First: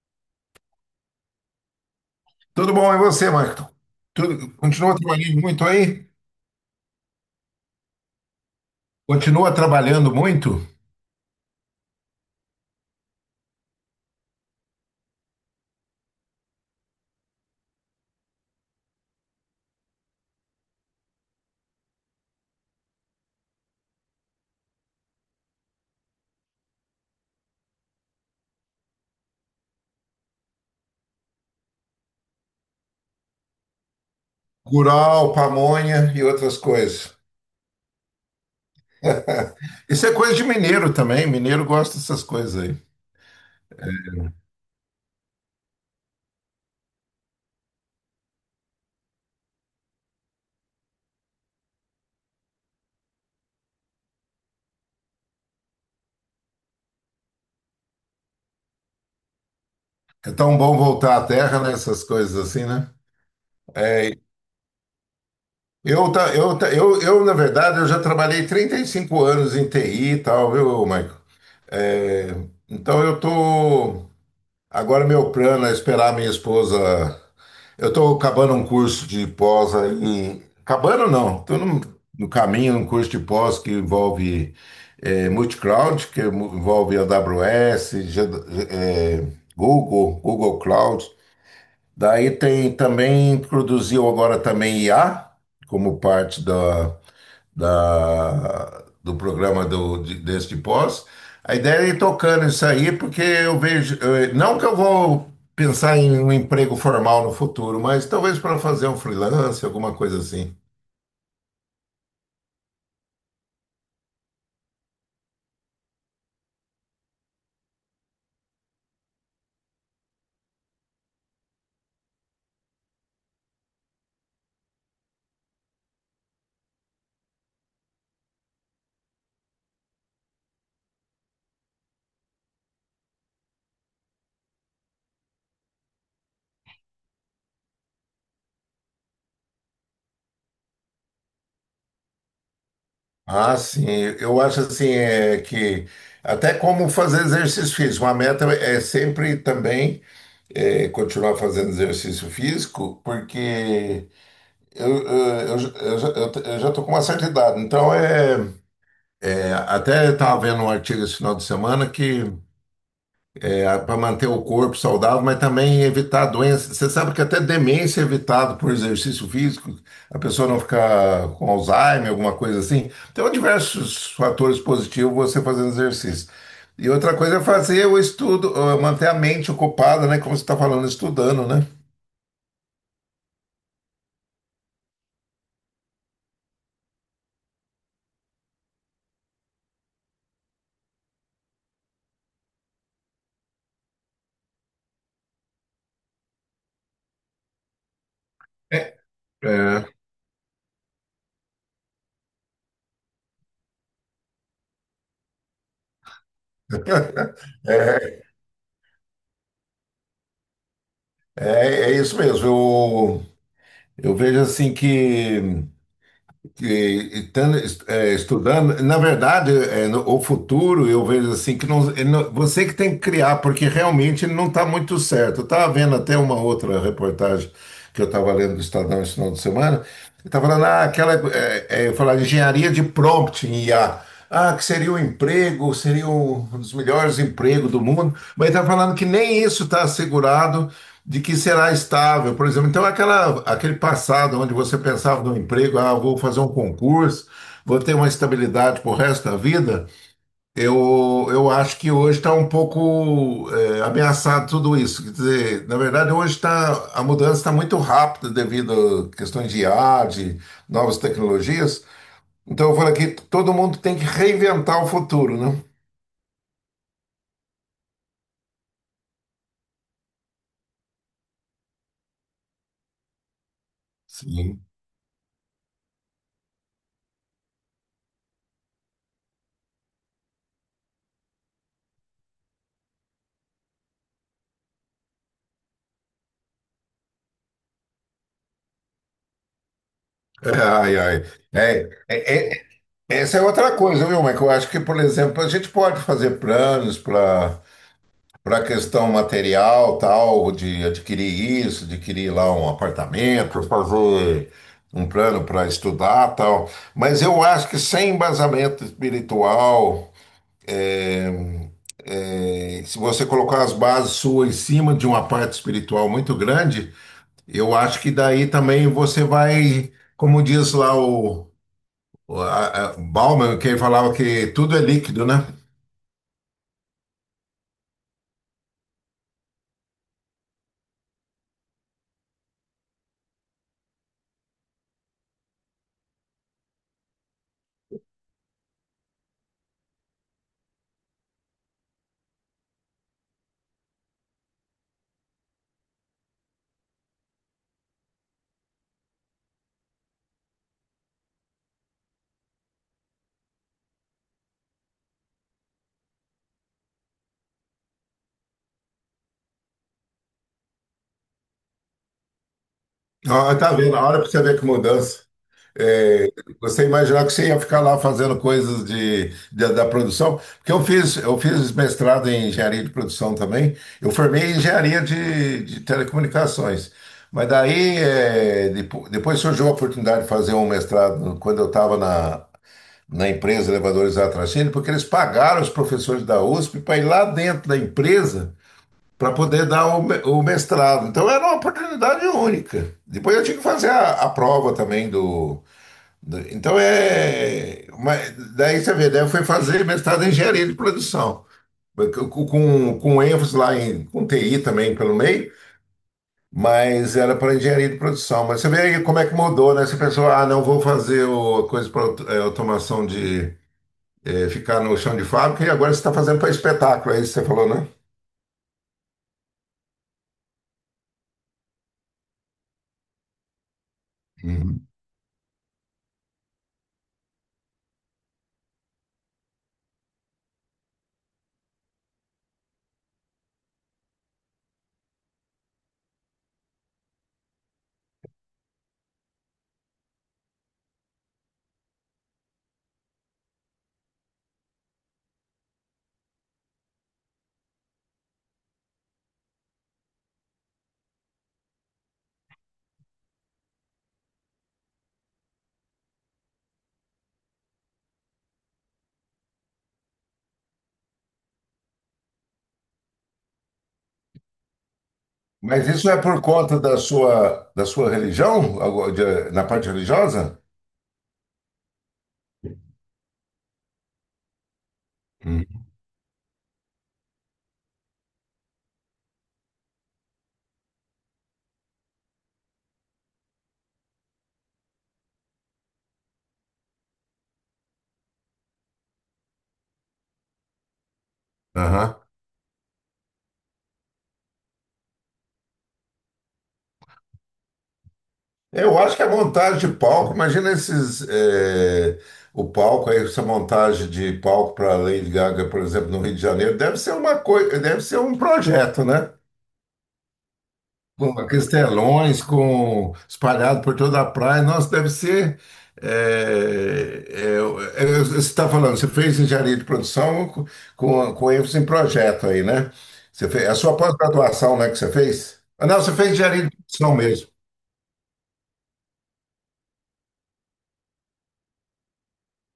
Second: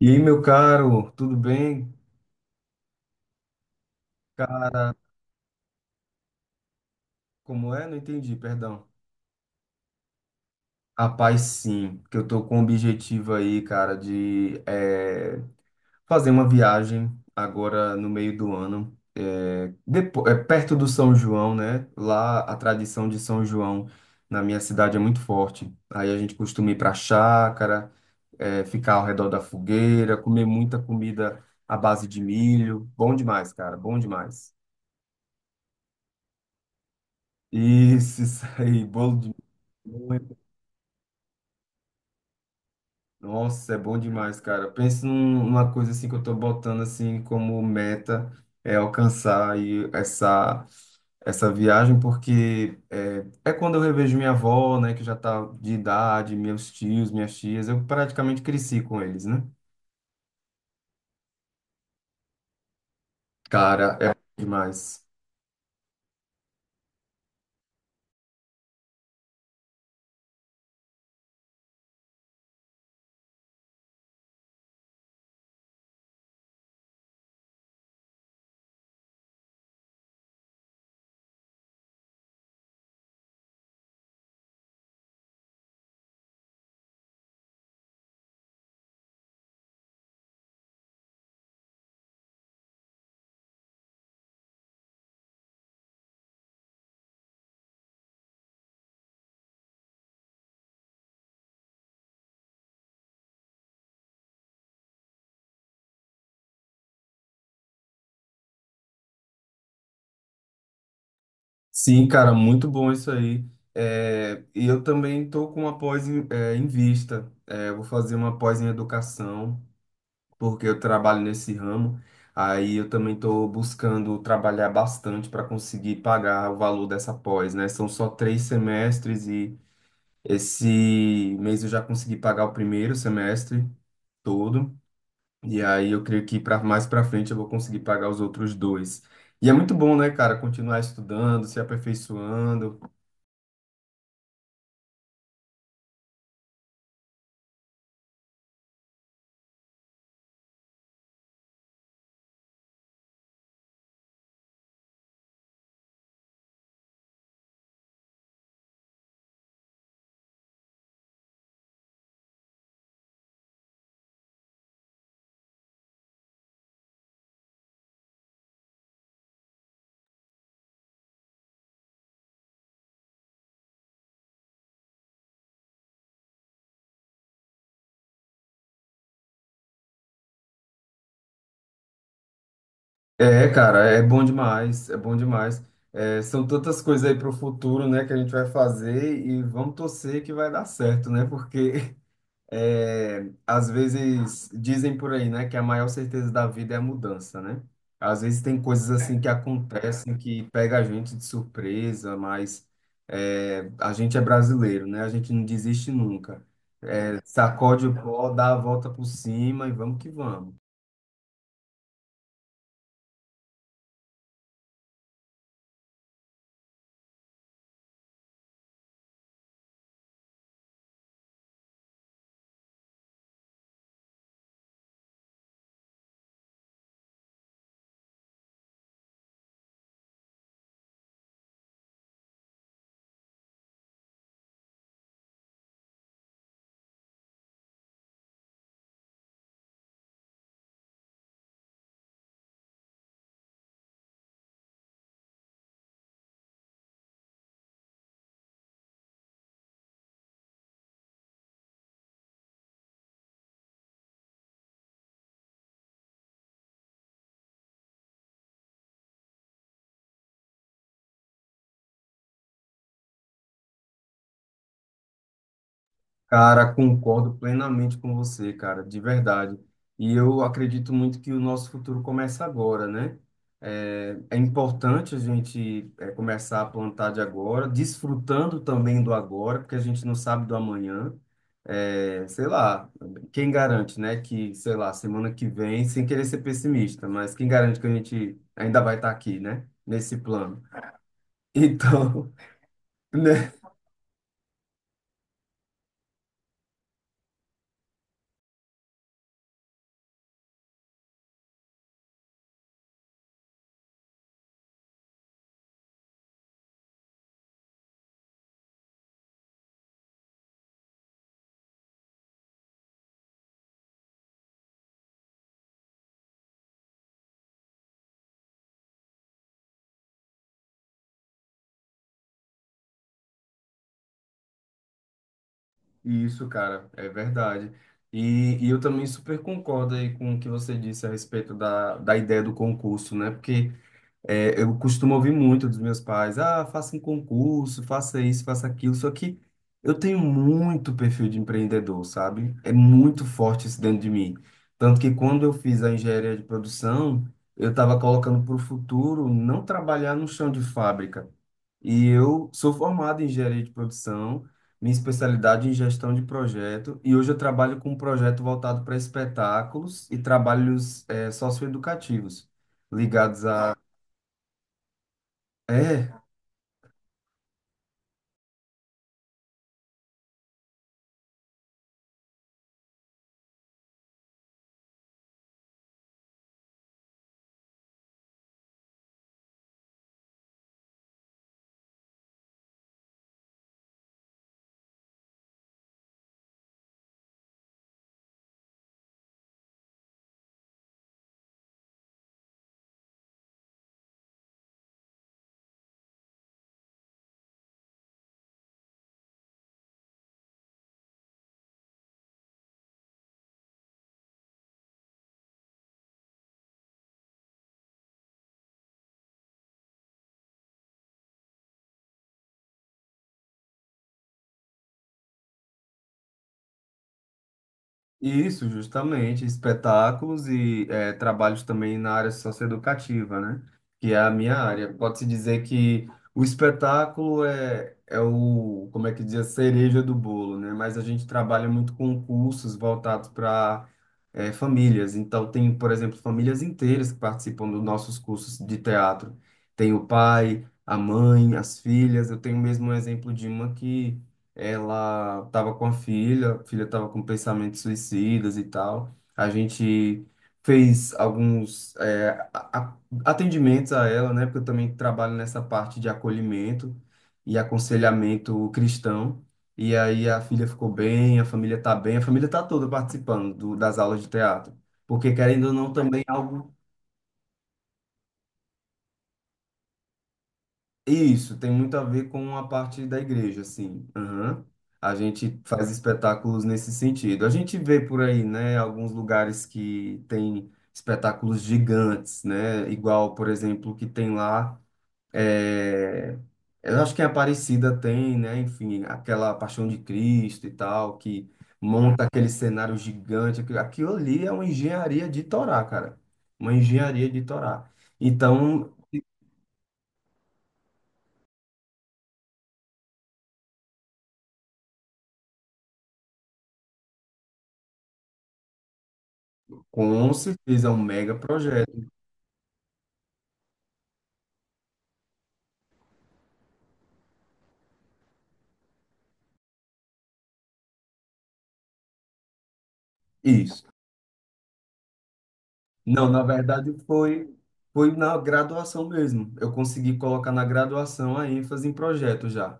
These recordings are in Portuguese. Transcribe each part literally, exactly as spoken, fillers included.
E aí, meu caro, tudo bem? Tudo bom, e você, Marco? Tudo, Cara, continua trabalhando muito aí? como é? Não entendi, perdão. Continua trabalhando muito? Rapaz, sim, que eu tô com o objetivo aí, cara, de eh, fazer uma viagem agora no meio do ano, eh, depo- eh, perto do São João, né? Lá a tradição de São João na minha cidade é muito forte. Aí a gente costuma ir pra chácara, eh, ficar ao redor da fogueira, comer muita comida à base de milho. Bom demais, cara, bom demais. Curau, pamonha e outras coisas. Isso, isso aí, bolo Isso é coisa muito. de mineiro também. Mineiro gosta dessas coisas aí. Nossa, é bom demais, cara. Pensa num- numa coisa assim que eu tô botando assim como meta é alcançar aí essa essa viagem, porque é, é quando eu revejo minha avó, né, que já tá de idade, meus tios, minhas tias, eu praticamente cresci com eles, né? É tão bom voltar à terra, né? Essas coisas assim, né? Cara, é bom demais. Eu, tá, eu, tá, eu, eu, na verdade, eu já trabalhei trinta e cinco anos em T I e tal, viu, Marco? É, então eu tô. Agora meu plano é esperar minha esposa Eu estou acabando um curso de pós aí. Acabando não, estou no, no caminho, um curso de pós que envolve eh, multi-cloud, que mu- envolve A W S, G- D eh, Google, Google, Cloud. Daí tem também, produziu agora também I A, como parte da da, do, programa do, de- deste pós. A ideia é ir tocando isso aí, porque eu vejo, eh, não que eu vou pensar em um emprego formal no futuro, mas talvez para fazer um freelance, alguma coisa assim. Sim, cara, muito bom isso aí. É, e eu também estou com uma pós em, é, em vista. É, eu vou fazer uma pós em educação, porque eu trabalho nesse ramo. Aí eu também estou buscando trabalhar bastante para conseguir pagar o valor dessa pós, né? São só três semestres e esse mês eu já consegui pagar o primeiro semestre todo. E aí eu creio que para mais para frente eu vou conseguir pagar os outros dois. E é muito bom, né, cara, continuar estudando, se aperfeiçoando. Ah, sim, eu acho assim é que até como fazer exercício físico, uma meta é sempre também é, continuar fazendo exercício físico, porque eu, eu, eu, já- eu, já eu com uma certa idade. Então é É, até estava vendo um artigo esse final de semana que é para manter o corpo saudável, mas também evitar doenças. Você sabe que até demência é evitado por exercício físico, a pessoa não ficar com Alzheimer, alguma coisa assim. Então, diversos fatores positivos você fazendo exercício. E outra coisa é fazer o estudo, eh, manter a mente ocupada, né? Como você está falando, estudando, né? É, cara, é bom demais, é bom demais. É, são tantas coisas aí para o futuro, né, que a gente vai fazer e vamos torcer que vai dar certo, né? Porque é, às vezes dizem por aí, né, que a maior certeza da vida é a mudança, né? Às vezes tem É, coisas assim que é, acontecem que pega a gente de surpresa, mas é, a gente é brasileiro, né? A gente não desiste nunca. É, sacode o é, pó, dá a volta por cima e vamos que vamos. é é isso mesmo. Eu, eu vejo assim que que estando, é, estudando, na verdade, é, no- o futuro eu vejo assim que não, ele não- você que tem que criar, porque realmente não está muito certo. Eu estava vendo até uma outra reportagem que eu estava lendo do Estadão esse final de semana, estava falando ah, aquela é, é, falar engenharia de prompt em I A. Ah, que seria o emprego, seria um dos melhores empregos do mundo, mas está falando que nem isso está assegurado de que será estável, por exemplo. Então, aquela, aquele passado onde você pensava no emprego, ah, vou fazer um concurso, vou ter uma estabilidade para o resto da vida, eu, eu acho que hoje está um pouco eh, ameaçado tudo isso. Quer dizer, na verdade, hoje está a mudança está muito rápida devido a questões de I A, de novas tecnologias. Então eu falo aqui, todo mundo tem que reinventar o futuro, né? Cara, concordo plenamente com você, cara, de verdade. E eu acredito muito que o nosso futuro começa agora, né? É, é Sim. importante a gente é, começar a plantar de agora, desfrutando também do agora, porque a gente não sabe do amanhã. É, sei lá, quem garante, né, que, sei lá, semana que vem, sem querer ser pessimista, mas quem garante que a gente ainda vai estar aqui, né, nesse plano? Ai, ai. É, Então, é, é- essa é né? outra coisa, viu, Mas Eu acho que, por exemplo, a gente pode fazer planos para para a questão material, tal, de adquirir isso, adquirir lá um apartamento, fazer um plano para estudar, tal. Mas eu acho que sem embasamento espiritual, eh, se você colocar as bases suas em cima de uma parte espiritual muito grande, Eu acho que daí também você vai, como diz lá o, o a, a Bauman, que ele falava que tudo é líquido, né? Isso, cara, é verdade. E, e eu também super concordo aí com o que você disse a respeito da, da ideia do concurso, né? Porque é, eu costumo ouvir muito dos meus pais, ah, faça um concurso, faça isso, faça aquilo, só que eu tenho muito perfil de empreendedor, sabe? É muito forte isso dentro de mim. Tanto que quando eu fiz a engenharia de produção, eu estava colocando para o futuro não trabalhar no chão de fábrica, e eu sou formado em engenharia de produção, minha especialidade é em gestão de projeto, e hoje eu trabalho com um projeto voltado para espetáculos e trabalhos eh, socioeducativos, ligados Ó, tá a. vendo? A hora pra você ver que mudança. Não. É. É, você imaginar que você ia ficar lá fazendo coisas de, de- da produção, porque eu fiz, eu fiz mestrado em engenharia de produção também, eu formei em engenharia de, de telecomunicações, mas daí é, depo- depois surgiu a oportunidade de fazer um mestrado quando eu estava na na empresa Elevadores Atracene, porque eles pagaram os professores da USP para ir lá dentro da empresa para poder dar o, mestrado. Então era uma oportunidade única. Depois eu tinha que fazer a, a prova também do, do- Então é. uma- daí você vê, daí eu fui fazer mestrado em engenharia de produção, com, com, ênfase lá em com T I também pelo meio. Mas era para engenharia de produção. Mas você vê aí como é que mudou, né? Essa pessoa, ah, não vou fazer o, coisa para automação de, é, ficar no chão de fábrica e agora você está fazendo para espetáculo, é isso que você falou, né? Isso, justamente, espetáculos e eh, trabalhos também na área socioeducativa, né? Que é a minha Uhum. área. Pode-se dizer que o espetáculo é, é o, como é que diz, a cereja do bolo, né? Mas a gente trabalha muito com cursos voltados para famílias. Então, tem, por exemplo, famílias inteiras que participam dos nossos cursos de teatro. Tem o pai, a mãe, as filhas. Eu tenho mesmo um exemplo de uma que ela estava com a filha, a filha estava com pensamentos suicidas e tal. A gente fez alguns é, a- a- atendimentos a ela, né? Porque eu também trabalho nessa parte de acolhimento e aconselhamento cristão. E aí a filha ficou bem, a família tá bem, a família tá toda participando do- das aulas de teatro. Porque, querendo ou Mas não, isso é também é por algo. conta da sua, da sua religião, de, na parte religiosa? Isso tem muito a ver com a parte da igreja, assim. Aham. A gente Uhum. faz espetáculos nesse sentido. A gente vê por aí, né, alguns lugares que tem espetáculos gigantes, né? Igual, por exemplo, que tem lá, é, eu acho que em Aparecida tem, né? Enfim, aquela Paixão de Cristo e tal, que Uhum. monta aquele cenário gigante. Aquilo aquilo ali é uma engenharia de Torá, cara. Uma engenharia de Torá. Então, Eu acho que a montagem de palco, imagina esses, é, o palco, aí, essa montagem de palco para Lady Gaga, por exemplo, no Rio de Janeiro, deve ser uma coisa, deve ser um projeto, né? com certeza, é um mega Com projeto. castelões, com espalhado por toda a praia. Nossa, deve ser. É, é, é, você está falando, você fez engenharia de produção com, com com ênfase em projeto aí, né? Você fez, é a Isso. sua pós-graduação, né, que você fez? Ah, não, você Não, fez na engenharia de verdade produção mesmo. foi foi na graduação mesmo. Eu consegui colocar na graduação a ênfase em projeto já.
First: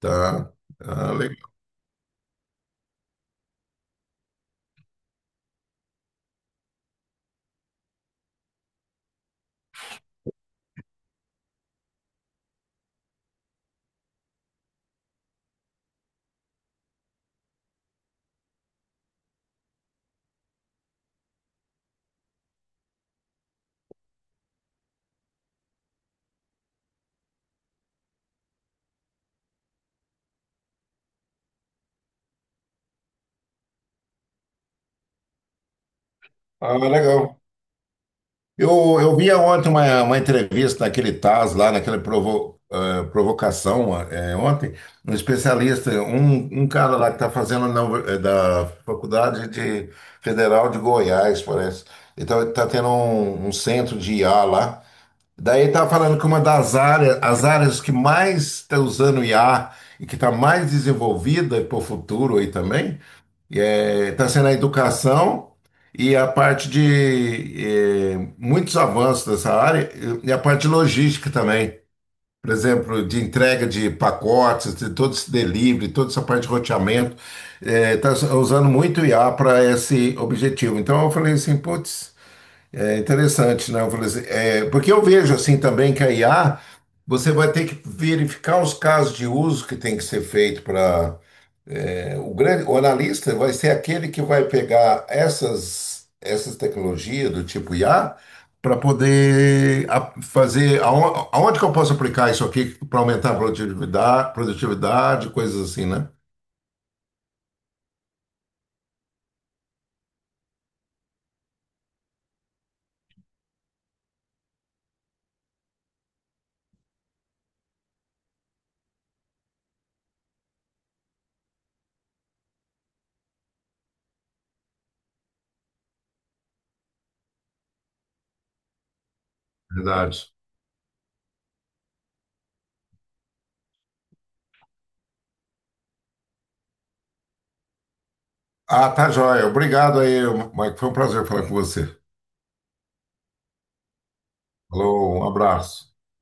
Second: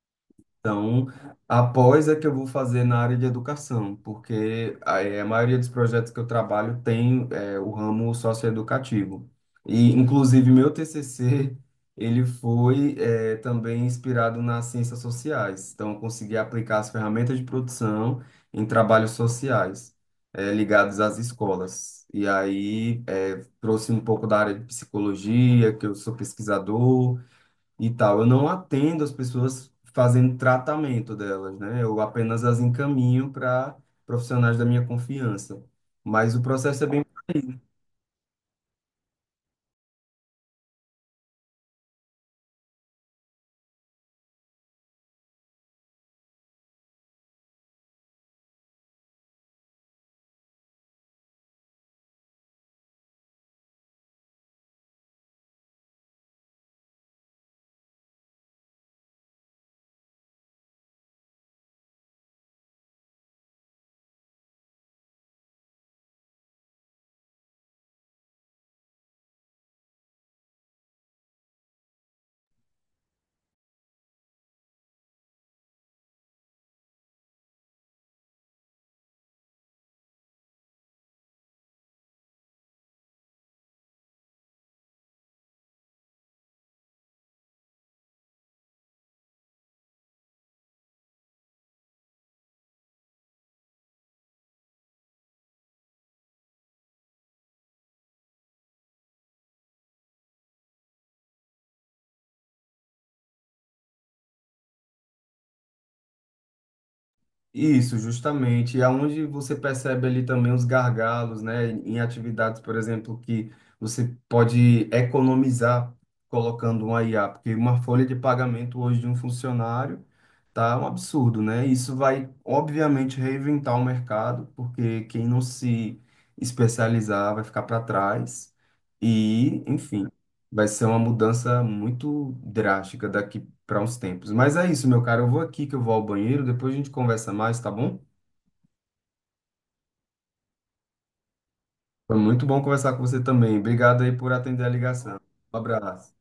Tá. Então, Ah, legal. após é que eu vou fazer na área de educação, porque a, a maioria dos projetos que eu trabalho tem é, o ramo socioeducativo. E, inclusive, meu T C C, ele foi é, também inspirado nas ciências sociais. Então, eu consegui aplicar as ferramentas de produção em trabalhos sociais é, ligados às escolas. E aí, é, trouxe um pouco da área de psicologia, que eu sou pesquisador, e tal. Eu não atendo as pessoas fazendo tratamento delas, né? Eu apenas as encaminho para profissionais da minha confiança. Mas o Ah, processo é bem. legal. Eu, eu via ontem uma, uma entrevista naquele Taz, lá naquela provo- eh, provocação, eh, ontem, um especialista, um, um cara lá que está fazendo na, Uni- eh, da Faculdade de, Federal de Goiás, parece. Então, ele está tendo um, um, centro de I A lá. Daí está falando que uma das áreas, as áreas que mais está usando I A e que está mais desenvolvida para o futuro aí também, está sendo a educação e a parte de eh, muitos avanços dessa área e a parte de logística também. Por exemplo, de entrega de pacotes, de todo esse delivery, toda essa parte de roteamento. Está usando muito o I A para esse objetivo. Então eu falei assim, putz, é interessante, né? Eu falei assim, eh, porque eu vejo assim também que a I A, você vai ter que verificar os casos de uso que tem que ser feito para o grande, o analista vai ser aquele que vai pegar essas, essas tecnologias do tipo I A para poder a- fazer aon- aonde, que eu posso aplicar isso aqui para aumentar a produtividade, produtividade, coisas assim, né? Isso, justamente. E aonde você percebe ali também os gargalos, né? Em atividades, por exemplo, que você pode economizar colocando uma I A, porque uma folha de pagamento hoje de um funcionário tá um absurdo, né? Isso vai, obviamente, reinventar o mercado, porque quem não se especializar vai ficar para trás. E, enfim, Verdade. vai ser uma mudança muito drástica daqui para uns tempos. Mas é isso, meu cara. Eu vou aqui que eu vou ao banheiro, depois a gente conversa mais, tá bom? Ah, tá joia. Obrigado aí, Mike. Foi um prazer falar com você. Foi muito bom conversar com você também. Obrigado aí por atender a Falou, ligação. um Um abraço. abraço.